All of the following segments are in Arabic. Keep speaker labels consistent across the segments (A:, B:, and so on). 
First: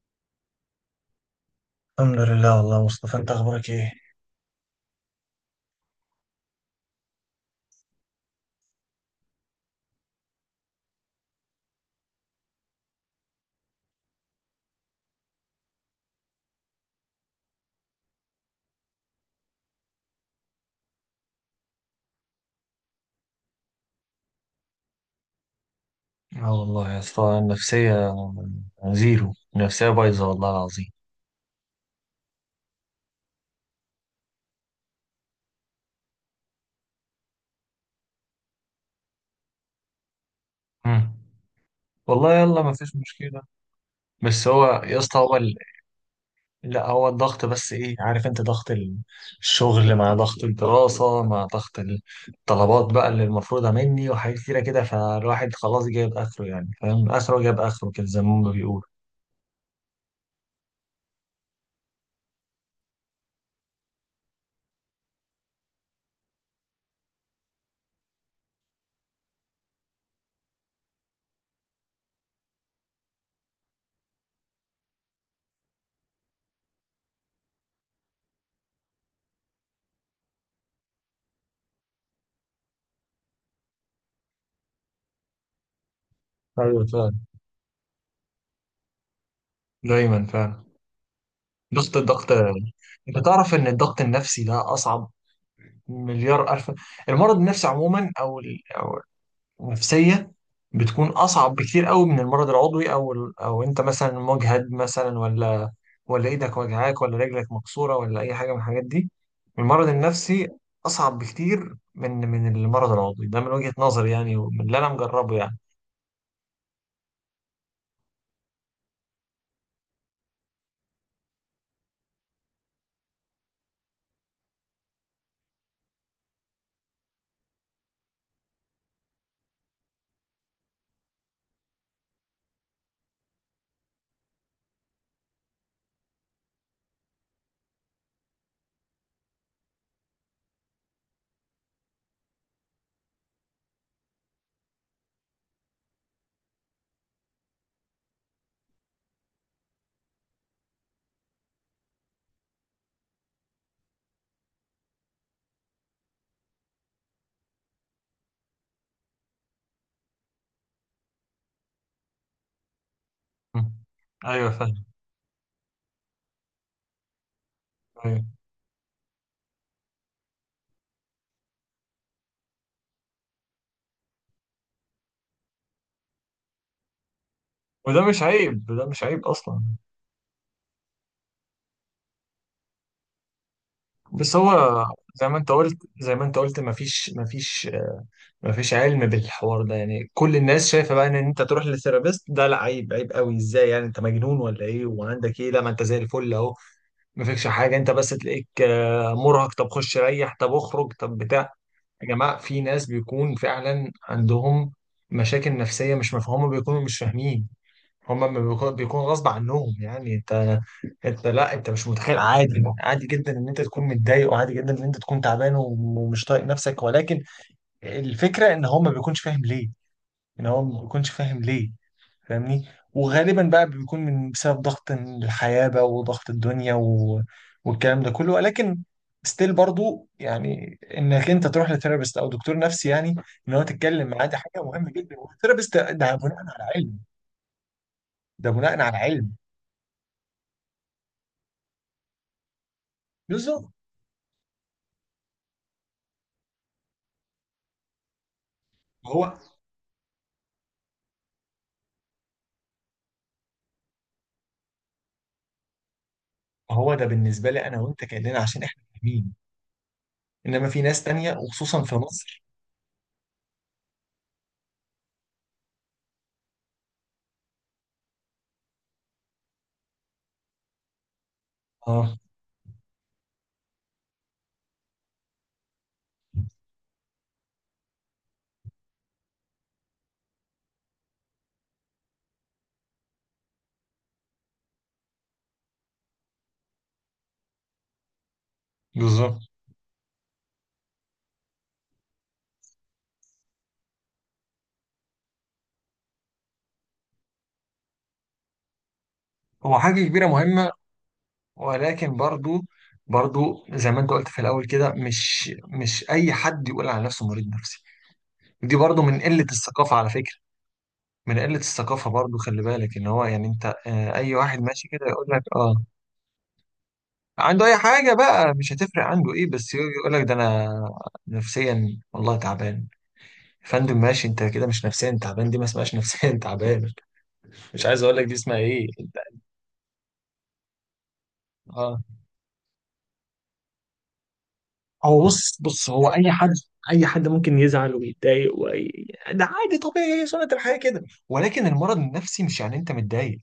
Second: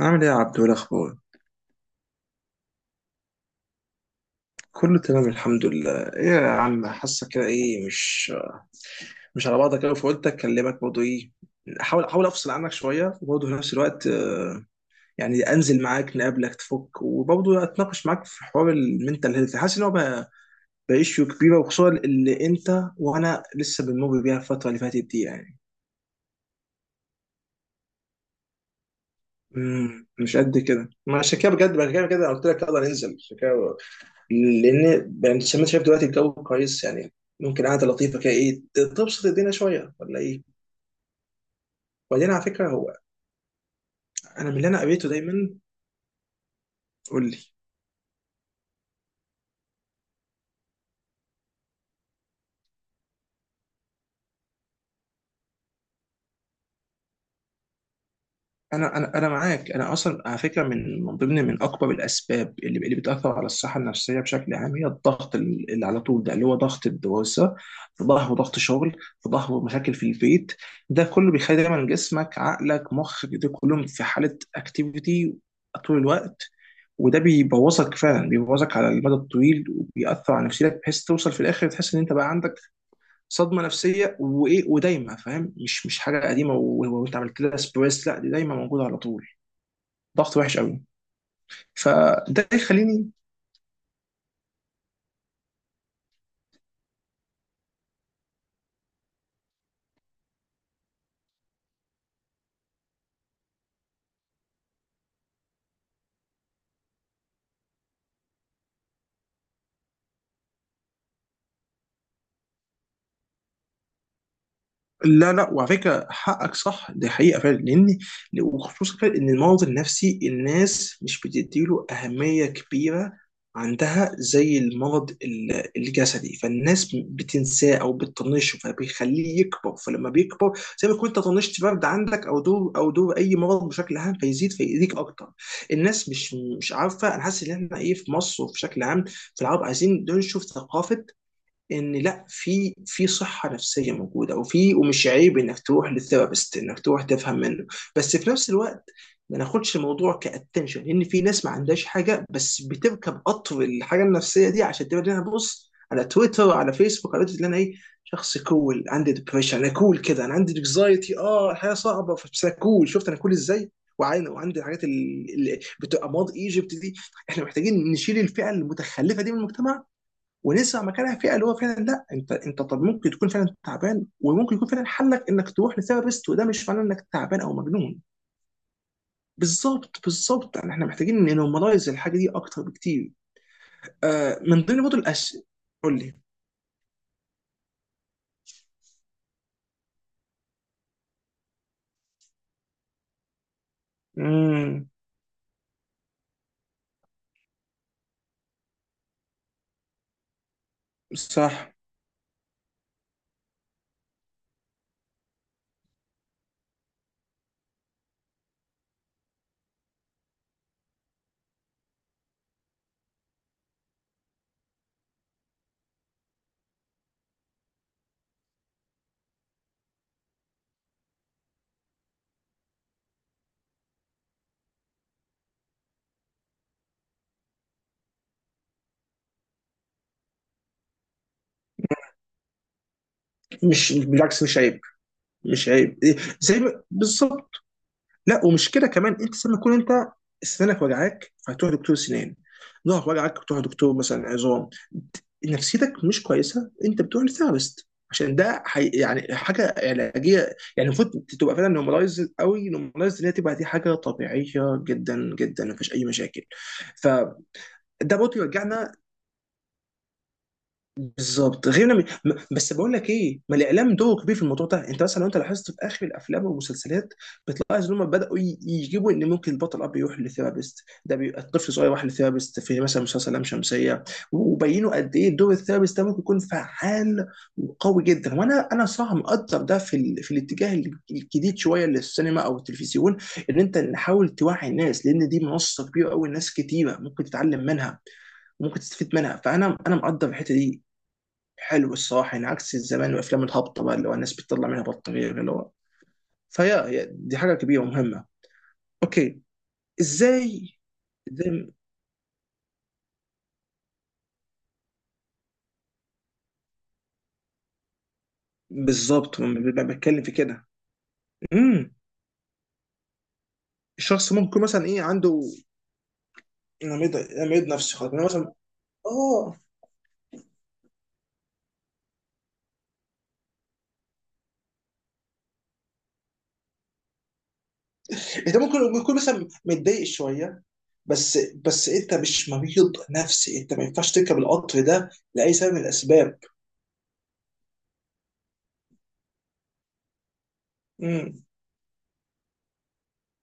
A: عامل ايه يا عبدو؟ إيه الاخبار؟
B: الحمد لله، والله مصطفى انت اخبارك ايه؟
A: كله تمام، الحمد لله. ايه يا عم، حاسه كده ايه، مش على بعضك قوي، فقلت اكلمك برضه. ايه، احاول افصل عنك شويه، وبرضه في نفس الوقت يعني انزل معاك نقابلك تفك، وبرضه اتناقش معاك في حوار المنتال هيلث. حاسس ان هو بقى issue كبيره، وخصوصا اللي انت وانا لسه بنمر بيها الفتره اللي فاتت دي يعني.
B: اه، والله يا اسطى، النفسية زيرو. النفسية بايظة
A: مش
B: والله
A: قد كده،
B: العظيم.
A: ما عشان كده بجد، عشان كده بجد أنا قلت لك يلا ننزل. عشان كده، لان يعني زي ما انت شايف دلوقتي الجو كويس، يعني ممكن قعده لطيفه كده، ايه، تبسط الدنيا شويه ولا ايه؟
B: مم.
A: وبعدين
B: والله
A: على
B: يلا
A: فكره،
B: ما
A: هو
B: فيش مشكلة. بس
A: انا من
B: هو
A: اللي انا
B: يا
A: قريته
B: اسطى هو
A: دايما،
B: لا، هو
A: قول لي.
B: الضغط. بس ايه، عارف انت، ضغط الشغل مع ضغط الدراسة مع ضغط الطلبات بقى اللي المفروضة مني وحاجات كتيرة كده، فالواحد خلاص جايب اخره، يعني فاهم اخره جايب اخره كده زي ما هما بيقولوا.
A: انا معاك، انا اصلا على فكره من ضمن اكبر الاسباب اللي بتاثر على الصحه النفسيه بشكل عام هي الضغط، اللي على طول ده، اللي هو ضغط الدراسه، في ظهره ضغط شغل، في ظهره مشاكل في البيت. ده كله بيخلي دايما جسمك، عقلك، مخك، ده كلهم في حاله اكتيفيتي طول الوقت، وده بيبوظك، فعلا بيبوظك على المدى الطويل، وبيأثر على نفسيتك، بحيث توصل في الاخر تحس ان انت بقى عندك صدمه نفسيه وايه ودايمه، فاهم؟ مش حاجه قديمه
B: ايوه فعلا،
A: وانت عملت لها سبريس، لا، دي دايما موجوده على طول.
B: دايما
A: ضغط وحش
B: فعلا.
A: قوي،
B: ضغط الضغط.
A: فده يخليني.
B: انت تعرف ان الضغط النفسي ده اصعب مليار ألف. المرض النفسي عموما، أو النفسية، بتكون أصعب بكتير قوي من المرض العضوي، أو أنت مثلا مجهد مثلا، ولا ولا إيدك وجعاك، ولا رجلك مكسورة، ولا أي حاجة من الحاجات دي. المرض النفسي أصعب بكتير من المرض العضوي، ده من وجهة نظري يعني، ومن اللي أنا
A: لا
B: مجربه
A: لا،
B: يعني.
A: وعلى فكره، حقك صح، دي حقيقه فعلا، لان وخصوصا فعلا ان المرض النفسي الناس مش بتديله اهميه كبيره عندها زي المرض الجسدي، فالناس بتنساه او بتطنشه فبيخليه يكبر، فلما بيكبر، زي ما كنت طنشت برد عندك او دور، اي مرض بشكل عام، فيزيد فيأذيك اكتر. الناس مش عارفه. انا حاسس ان احنا ايه، في مصر وفي شكل عام في العرب عايزين ننشر ثقافه ان لا، في صحه نفسيه موجوده، وفي ومش عيب انك تروح للثيرابيست، انك تروح تفهم منه. بس في نفس الوقت ما ناخدش الموضوع كاتنشن، لان في ناس ما عندهاش حاجه بس بتركب قطر الحاجه النفسيه دي عشان تبقى لها بص على تويتر، على فيسبوك، على تويتر، اللي انا ايه، شخص كول عندي ديبريشن، انا كول كده، انا عندي انكزايتي، اه الحياه صعبه بس انا كول، شفت انا كول
B: م.
A: ازاي، وعين
B: أيوه
A: وعندي
B: فاهم.
A: الحاجات اللي بتبقى ماض ايجيبت دي. احنا محتاجين نشيل
B: أيوه.
A: الفئه المتخلفه دي من المجتمع، ونسمع مكانها فئه اللي هو فعلا لا، انت طب ممكن تكون فعلا تعبان، وممكن يكون فعلا حلك انك تروح لثيرابيست، وده مش معناه انك تعبان او مجنون.
B: وده مش عيب، ده مش عيب أصلا.
A: بالظبط، بالظبط، يعني احنا محتاجين ننورماليز الحاجه دي اكتر بكتير.
B: بس
A: من ضمن
B: هو
A: برضه
B: زي
A: الأش،
B: ما أنت قلت
A: قول لي.
B: زي ما أنت قلت مفيش مفيش علم بالحوار ده. يعني كل الناس شايفه بقى ان انت تروح للثيرابيست ده لا، عيب، عيب قوي، ازاي يعني انت مجنون ولا ايه
A: امم
B: وعندك ايه؟ لا، ما انت زي الفل اهو، ما فيكش حاجه، انت بس تلاقيك مرهق. طب خش ريح، طب اخرج، طب بتاع.
A: صح،
B: يا جماعه في ناس بيكون فعلا عندهم مشاكل نفسيه مش مفهومه، بيكونوا مش فاهمين. هما ما بيكون غصب عنهم يعني. انت، انت لا، انت مش متخيل، عادي، عادي جدا ان انت تكون متضايق، وعادي جدا ان انت تكون تعبان ومش طايق نفسك. ولكن الفكرة ان هو ما بيكونش فاهم ليه، ان هو ما بيكونش فاهم ليه، فاهمني. وغالبا بقى بيكون من بسبب ضغط الحياة بقى وضغط الدنيا والكلام ده كله. ولكن ستيل برضو يعني، انك انت تروح لثيرابيست او دكتور نفسي، يعني ان هو
A: مش
B: تتكلم معاه، دي
A: بالعكس، مش
B: حاجة
A: عيب،
B: مهمة جدا.
A: مش
B: والثيرابيست
A: عيب،
B: ده
A: إيه،
B: بناء
A: زي
B: على
A: ما-
B: علم،
A: بالظبط. لا،
B: ده
A: ومش
B: بناء
A: كده
B: على
A: كمان،
B: علم.
A: انت لما تكون انت سنانك وجعاك فهتروح دكتور سنان، ظهرك وجعك بتروح
B: بالظبط.
A: دكتور مثلا عظام، نفسيتك مش كويسه انت بتروح لثيرابيست، عشان ده يعني
B: هو
A: حاجه علاجيه. يعني المفروض تبقى فعلا نورماليز قوي، نورماليز ان هي تبقى دي حاجه طبيعيه جدا جدا، مفيش اي مشاكل.
B: هو ده
A: فده
B: بالنسبة لي انا وانت كأننا
A: برضه
B: عشان احنا
A: يرجعنا.
B: فاهمين. انما في ناس تانية،
A: بالظبط،
B: وخصوصا في
A: غير م... م-
B: مصر.
A: بس بقول لك ايه، ما الاعلام دوره كبير في الموضوع ده. انت مثلا لو انت لاحظت في اخر الافلام والمسلسلات، بتلاحظ ان هم بداوا يجيبوا ان ممكن البطل اب يروح لثيرابيست، ده بيبقى الطفل صغير راح
B: اه،
A: لثيرابيست في مثلا مسلسل لام شمسيه، وبينوا قد ايه دور الثيرابيست ده ممكن يكون فعال وقوي جدا، وانا صراحه مقدر ده في في الاتجاه الجديد شويه للسينما او التلفزيون، ان انت نحاول توعي الناس، لان دي منصه كبيره قوي، ناس كتيره ممكن تتعلم منها وممكن تستفيد
B: بالظبط.
A: منها، فانا مقدر الحته دي. حلو الصراحه، يعني عكس الزمان والافلام الهابطه بقى، اللي هو الناس بتطلع منها بطاريه، اللي هو فهي، دي حاجه كبيره ومهمه. اوكي.
B: هو حاجة كبيرة مهمة.
A: ازاي؟ ازاي؟
B: ولكن برضو، برضو زي ما انت قلت في الاول كده مش اي حد يقول على نفسه مريض نفسي. دي برضو من
A: بالظبط،
B: قله الثقافه على
A: بتكلم في
B: فكره،
A: كده.
B: من قله
A: امم
B: الثقافه. برضو خلي بالك ان هو يعني انت،
A: الشخص
B: اي
A: ممكن
B: واحد
A: يكون مثلا
B: ماشي
A: ايه
B: كده يقول
A: عنده،
B: لك اه،
A: أنا مريض، أنا مريض
B: عنده اي
A: نفسي خالص،
B: حاجه
A: أنا مثلا.
B: بقى مش هتفرق عنده ايه،
A: اه،
B: بس يقول لك ده انا نفسيا والله تعبان. يا فندم ماشي، انت كده مش نفسيا تعبان، دي ما اسمهاش نفسيا تعبان. مش عايز اقول لك دي اسمها
A: انت ممكن
B: ايه.
A: يكون مثلا متضايق شويه، بس بس
B: اه،
A: انت مش مريض نفسي، انت ما ينفعش تركب القطر ده
B: هو
A: لاي
B: بص
A: سبب من
B: بص، هو اي
A: الاسباب.
B: حد، اي حد ممكن يزعل ويتضايق ده عادي طبيعي، هي سنة الحياة كده.
A: امم
B: ولكن المرض النفسي مش يعني انت متضايق،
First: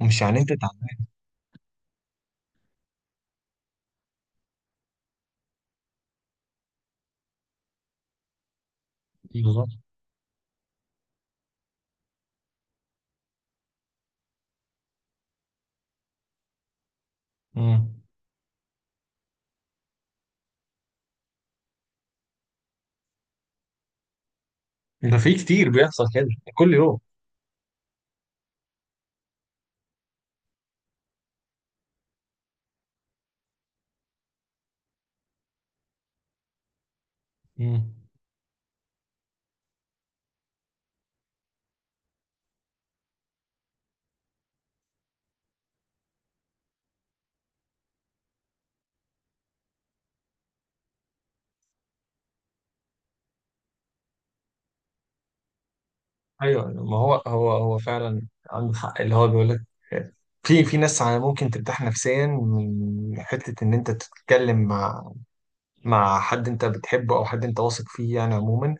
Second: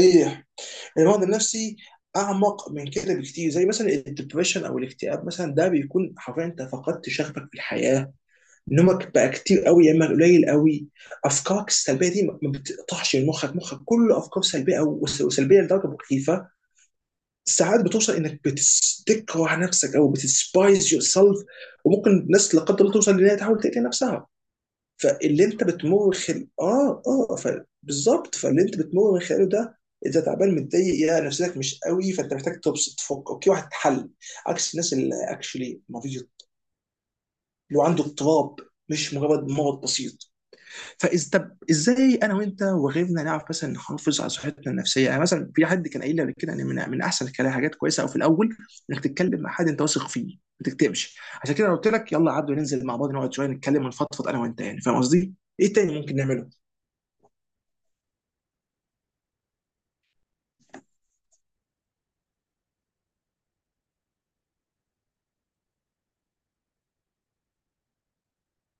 B: ومش يعني انت تعبان.
A: المرض النفسي اعمق من كده بكتير، زي مثلا الدبريشن او الاكتئاب مثلا، ده بيكون حرفيا انت فقدت شغفك في الحياه، نومك بقى كتير
B: بالظبط.
A: قوي يا اما قليل قوي، افكارك السلبيه دي ما بتقطعش من مخك، مخك كله افكار سلبيه، وسلبيه لدرجه مخيفه، ساعات
B: مم.
A: بتوصل انك تكره نفسك او بتسبايز يور سيلف، وممكن ناس لا قدر الله توصل لانها تحاول تقتل نفسها.
B: ده في
A: فاللي انت
B: كتير بيحصل
A: بتمر
B: كده
A: خل...
B: كل يوم.
A: اه اه ف... بالظبط، فاللي انت بتمر من خلاله ده، اذا تعبان متضايق يا نفسيتك مش قوي، فانت محتاج تبسط تفك، اوكي، واحد حل، عكس الناس اللي اكشلي مريض، لو
B: مم.
A: عنده اضطراب، مش مجرد مرض بسيط. فاذا، طب ازاي انا وانت وغيرنا نعرف مثلا نحافظ على صحتنا النفسيه؟ يعني مثلا في حد كان قايل لي قبل كده ان من احسن الكلام، حاجات كويسه، او في الاول انك تتكلم مع حد انت واثق فيه، ما تكتبش. عشان كده أنا قلت لك يلا عبده ننزل مع بعض نقعد شويه نتكلم ونفضفض انا وانت، يعني فاهم قصدي؟ ايه تاني ممكن نعمله؟
B: ايوه، ما هو هو فعلا عنده حق اللي هو بيقول لك. في ناس على ممكن ترتاح نفسيا من حته ان انت تتكلم مع حد انت بتحبه او حد انت واثق فيه، يعني عموما.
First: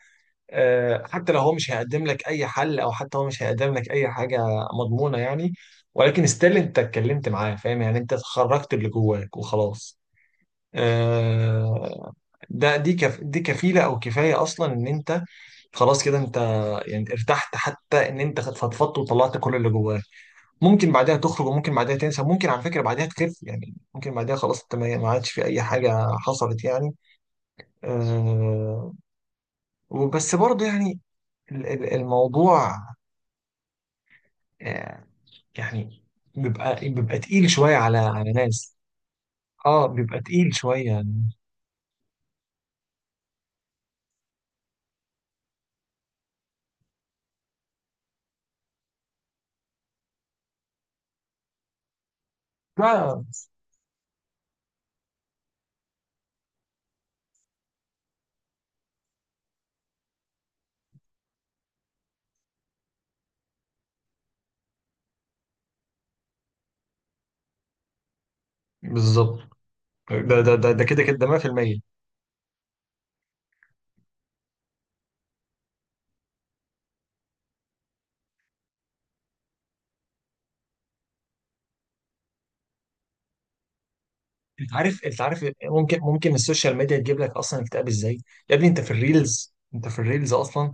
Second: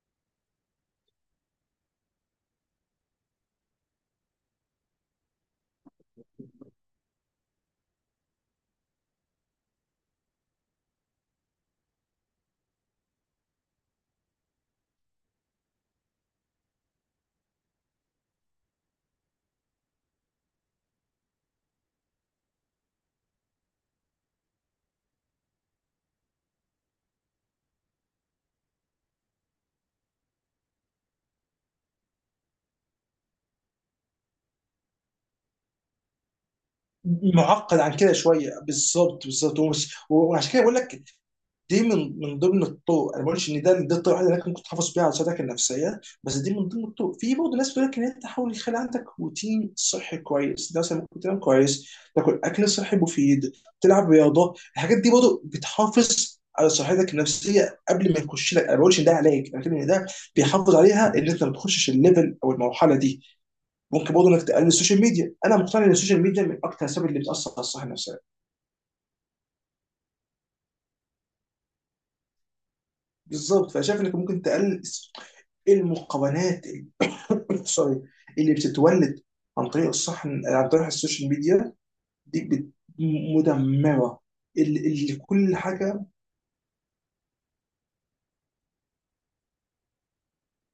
B: حتى لو هو مش هيقدم لك اي حل، او حتى هو مش هيقدم لك اي حاجه مضمونه يعني. ولكن ستيل انت اتكلمت معاه، فاهم يعني، انت خرجت اللي جواك وخلاص. آه، ده دي كف دي كفيله او كفايه اصلا ان انت خلاص كده انت، يعني ارتحت حتى ان انت فضفضت وطلعت كل اللي جواك. ممكن بعدها تخرج، وممكن بعدها تنسى، ممكن على فكره بعدها تخف يعني، ممكن بعدها خلاص انت ما عادش في اي حاجه حصلت يعني. آه، وبس برضه يعني الموضوع، آه، يعني بيبقى تقيل شوية
A: معقد عن
B: على
A: كده
B: على
A: شويه،
B: ناس.
A: بالظبط بالظبط،
B: اه، بيبقى
A: وعشان
B: تقيل
A: كده بقول
B: شوية
A: لك
B: يعني.
A: دي من ضمن الطرق، انا ما بقولش ان ده الطريقه الوحيده اللي انت ممكن تحافظ بيها على صحتك النفسيه، بس دي من ضمن الطرق. في برضه ناس بتقول لك ان انت تحاول يخلي عندك روتين صحي كويس، ده مثلا ممكن تنام كويس، تاكل اكل صحي
B: لا،
A: مفيد، تلعب رياضه، الحاجات دي برضه بتحافظ على صحتك النفسيه قبل ما يخش لك، انا ما بقولش ان ده علاج، انا بتكلم ان ده بيحافظ عليها ان انت ما تخشش الليفل او المرحله دي. ممكن برضه انك تقلل السوشيال ميديا، انا مقتنع ان السوشيال ميديا من اكتر الاسباب اللي بتاثر على الصحه النفسيه.
B: بالظبط. ده كده كده ده 100%.
A: بالظبط، فشايف انك ممكن تقلل المقارنات سوري، اللي بتتولد عن طريق عن طريق السوشيال ميديا، دي مدمره،
B: انت
A: اللي
B: عارف
A: اللي
B: انت عارف
A: كل
B: ممكن
A: حاجه.
B: ممكن السوشيال ميديا تجيب لك اصلا اكتئاب ازاي. يا ابني انت في الريلز اصلا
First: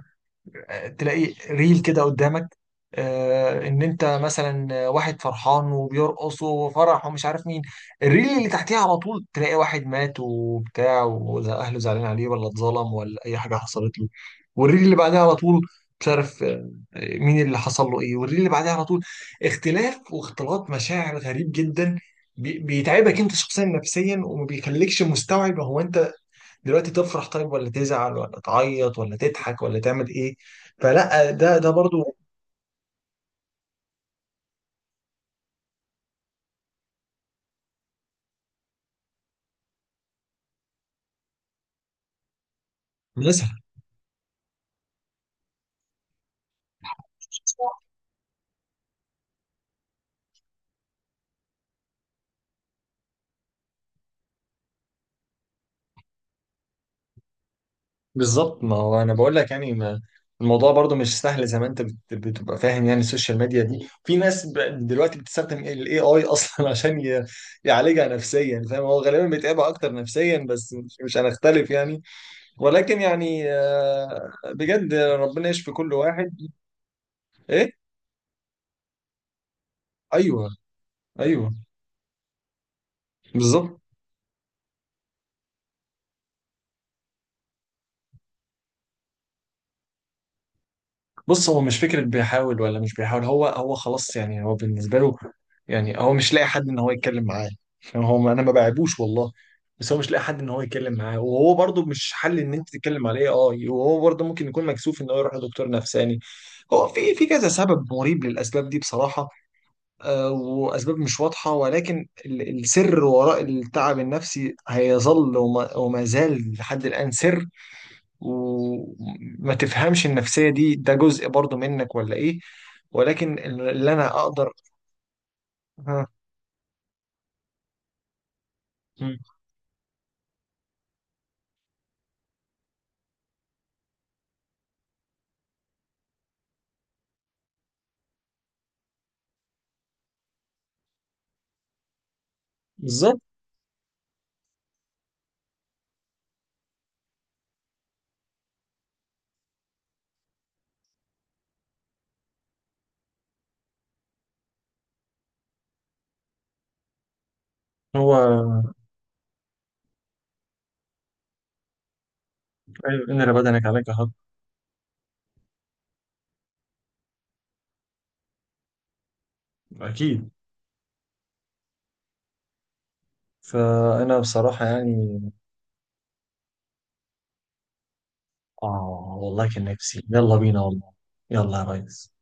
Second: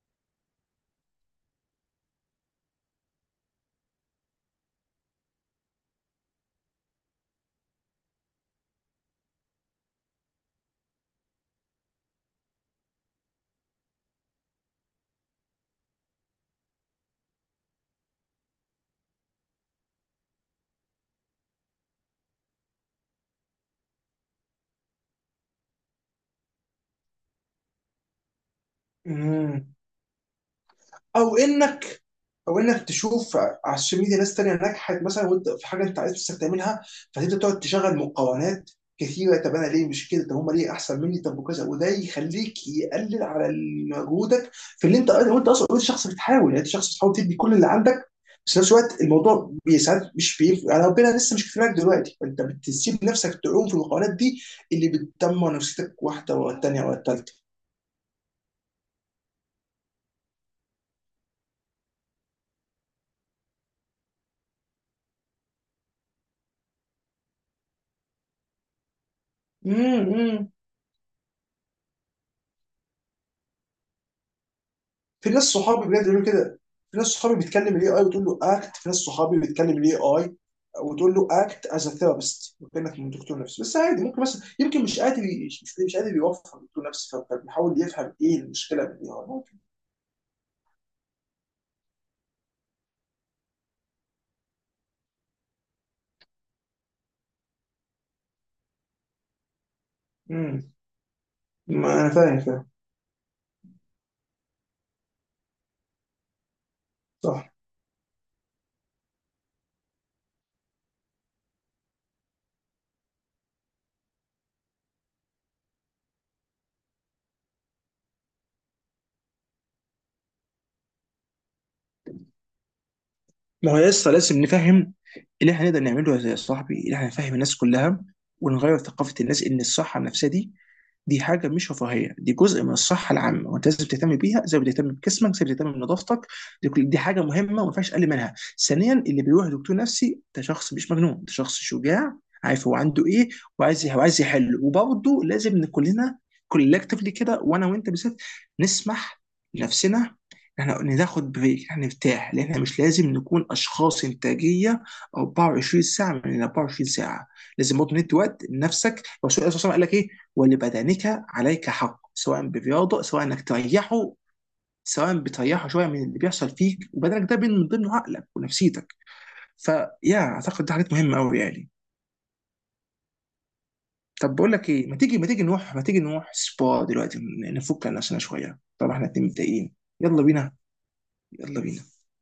B: تلاقي ريل كده قدامك، ان انت مثلا واحد فرحان وبيرقص وفرح ومش عارف مين. الريل اللي تحتيها على طول تلاقي واحد مات وبتاع، واهله زعلانين عليه، ولا اتظلم، ولا اي حاجه حصلت له. والريل اللي بعدها على طول مش عارف مين اللي حصل له ايه. والريل اللي بعدها على طول اختلاف واختلاط مشاعر غريب جدا. بيتعبك انت شخصيا نفسيا، وما بيخليكش مستوعب هو انت دلوقتي تفرح طيب، ولا تزعل، ولا تعيط، ولا تضحك،
A: مم.
B: ولا تعمل ايه. فلا،
A: او
B: ده
A: انك،
B: برضو
A: او انك تشوف على السوشيال ميديا ناس تانية نجحت مثلا وانت في حاجه انت عايز نفسك تعملها، فتبدا تقعد تشغل مقارنات كثيره. طب انا ليه مش كده؟ طب هم ليه احسن مني؟ طب وكذا، وده يخليك يقلل
B: نسهل.
A: على مجهودك في اللي انت، وانت اصلا انت شخص بتحاول، يعني انت شخص بتحاول تدي كل اللي عندك، بس في نفس الوقت الموضوع ساعات مش بيف... يعني ربنا لسه مش كفاك دلوقتي، فانت بتسيب نفسك تعوم في المقارنات دي، اللي بتدمر نفسيتك واحده ورا الثانيه ورا
B: بالظبط، ما هو انا بقول لك يعني، ما الموضوع برضو مش سهل زي ما انت بتبقى فاهم يعني. السوشيال ميديا دي في ناس دلوقتي بتستخدم الاي اي اصلا عشان يعالجها نفسيا، فاهم، هو غالبا بيتعبها اكتر نفسيا،
A: الثالثه.
B: بس مش هنختلف يعني. ولكن يعني، بجد
A: في ناس
B: ربنا يشفي
A: صحابي
B: كل
A: بجد بيقولوا
B: واحد.
A: كده، في ناس صحابي
B: ايه،
A: بتكلم الاي اي وتقول له اكت، في ناس صحابي بتكلم الاي اي
B: ايوه،
A: وتقول له
B: ايوه،
A: اكت از ا ثيرابيست، وكانك من دكتور نفسي، بس
B: بالظبط.
A: عادي ممكن مثلا يمكن مش قادر يوفر دكتور نفسي، فبيحاول يفهم ايه المشكله من الاي اي ممكن.
B: بص، هو مش فكرة بيحاول ولا مش بيحاول، هو خلاص يعني، هو بالنسبة له يعني هو مش لاقي حد ان هو يتكلم معاه. يعني هو انا ما بعيبوش والله، بس هو مش لاقي حد ان هو
A: امم
B: يتكلم معاه، وهو برضه
A: ما انا
B: مش حل
A: فاهم
B: ان
A: فاهم،
B: انت تتكلم عليه، اه، وهو برضه ممكن يكون مكسوف ان هو يروح لدكتور نفساني. هو في كذا
A: صح،
B: سبب مريب للاسباب دي، بصراحة. آه، واسباب مش واضحة، ولكن السر وراء التعب النفسي هيظل، وما زال لحد الان سر. وما تفهمش النفسية دي، ده جزء برضو منك ولا ايه. ولكن
A: ما هو
B: اللي انا
A: لسه لازم
B: اقدر.
A: نفهم. اللي احنا نقدر
B: ها.
A: نعمله يا صاحبي اللي احنا نفهم الناس كلها، ونغير ثقافة
B: مم.
A: الناس، ان الصحة النفسية دي حاجة مش رفاهية، دي جزء من الصحة العامة، وانت لازم تهتم بيها زي ما بتهتم بجسمك، زي ما بتهتم بنظافتك، دي حاجة مهمة وما ينفعش اقل منها. ثانيا، اللي بيروح دكتور نفسي ده شخص مش مجنون، ده شخص شجاع، عارف هو عنده
B: بالظبط.
A: ايه، وعايز يحل. وبرضه لازم إن كلنا كولكتفلي كده، وانا وانت بالذات، نسمح لنفسنا، احنا قلنا ناخد بريك، احنا نرتاح، لان احنا مش لازم نكون اشخاص انتاجيه 24 ساعه من 24 ساعه، لازم برضه ندي وقت
B: هو
A: لنفسك. الرسول عليه الصلاه والسلام قال لك ايه؟ ولبدنك عليك حق، سواء برياضه،
B: أيوة،
A: سواء
B: ان
A: انك
B: بدنك عليك حق.
A: تريحه، سواء بتريحه شويه من اللي بيحصل فيك، وبدنك ده من ضمنه عقلك ونفسيتك، فيا
B: اكيد.
A: اعتقد ده حاجات مهمه قوي يعني.
B: فانا
A: طب بقول
B: بصراحه
A: لك ايه، ما تيجي
B: يعني
A: ما تيجي نروح ما تيجي نروح سبا دلوقتي، نفك عن نفسنا شويه، طبعا احنا
B: اه
A: اتنين
B: والله كان
A: متضايقين.
B: نفسي،
A: يلا
B: يلا
A: بينا،
B: بينا والله. يلا
A: يلا
B: يا
A: بينا.
B: ريس.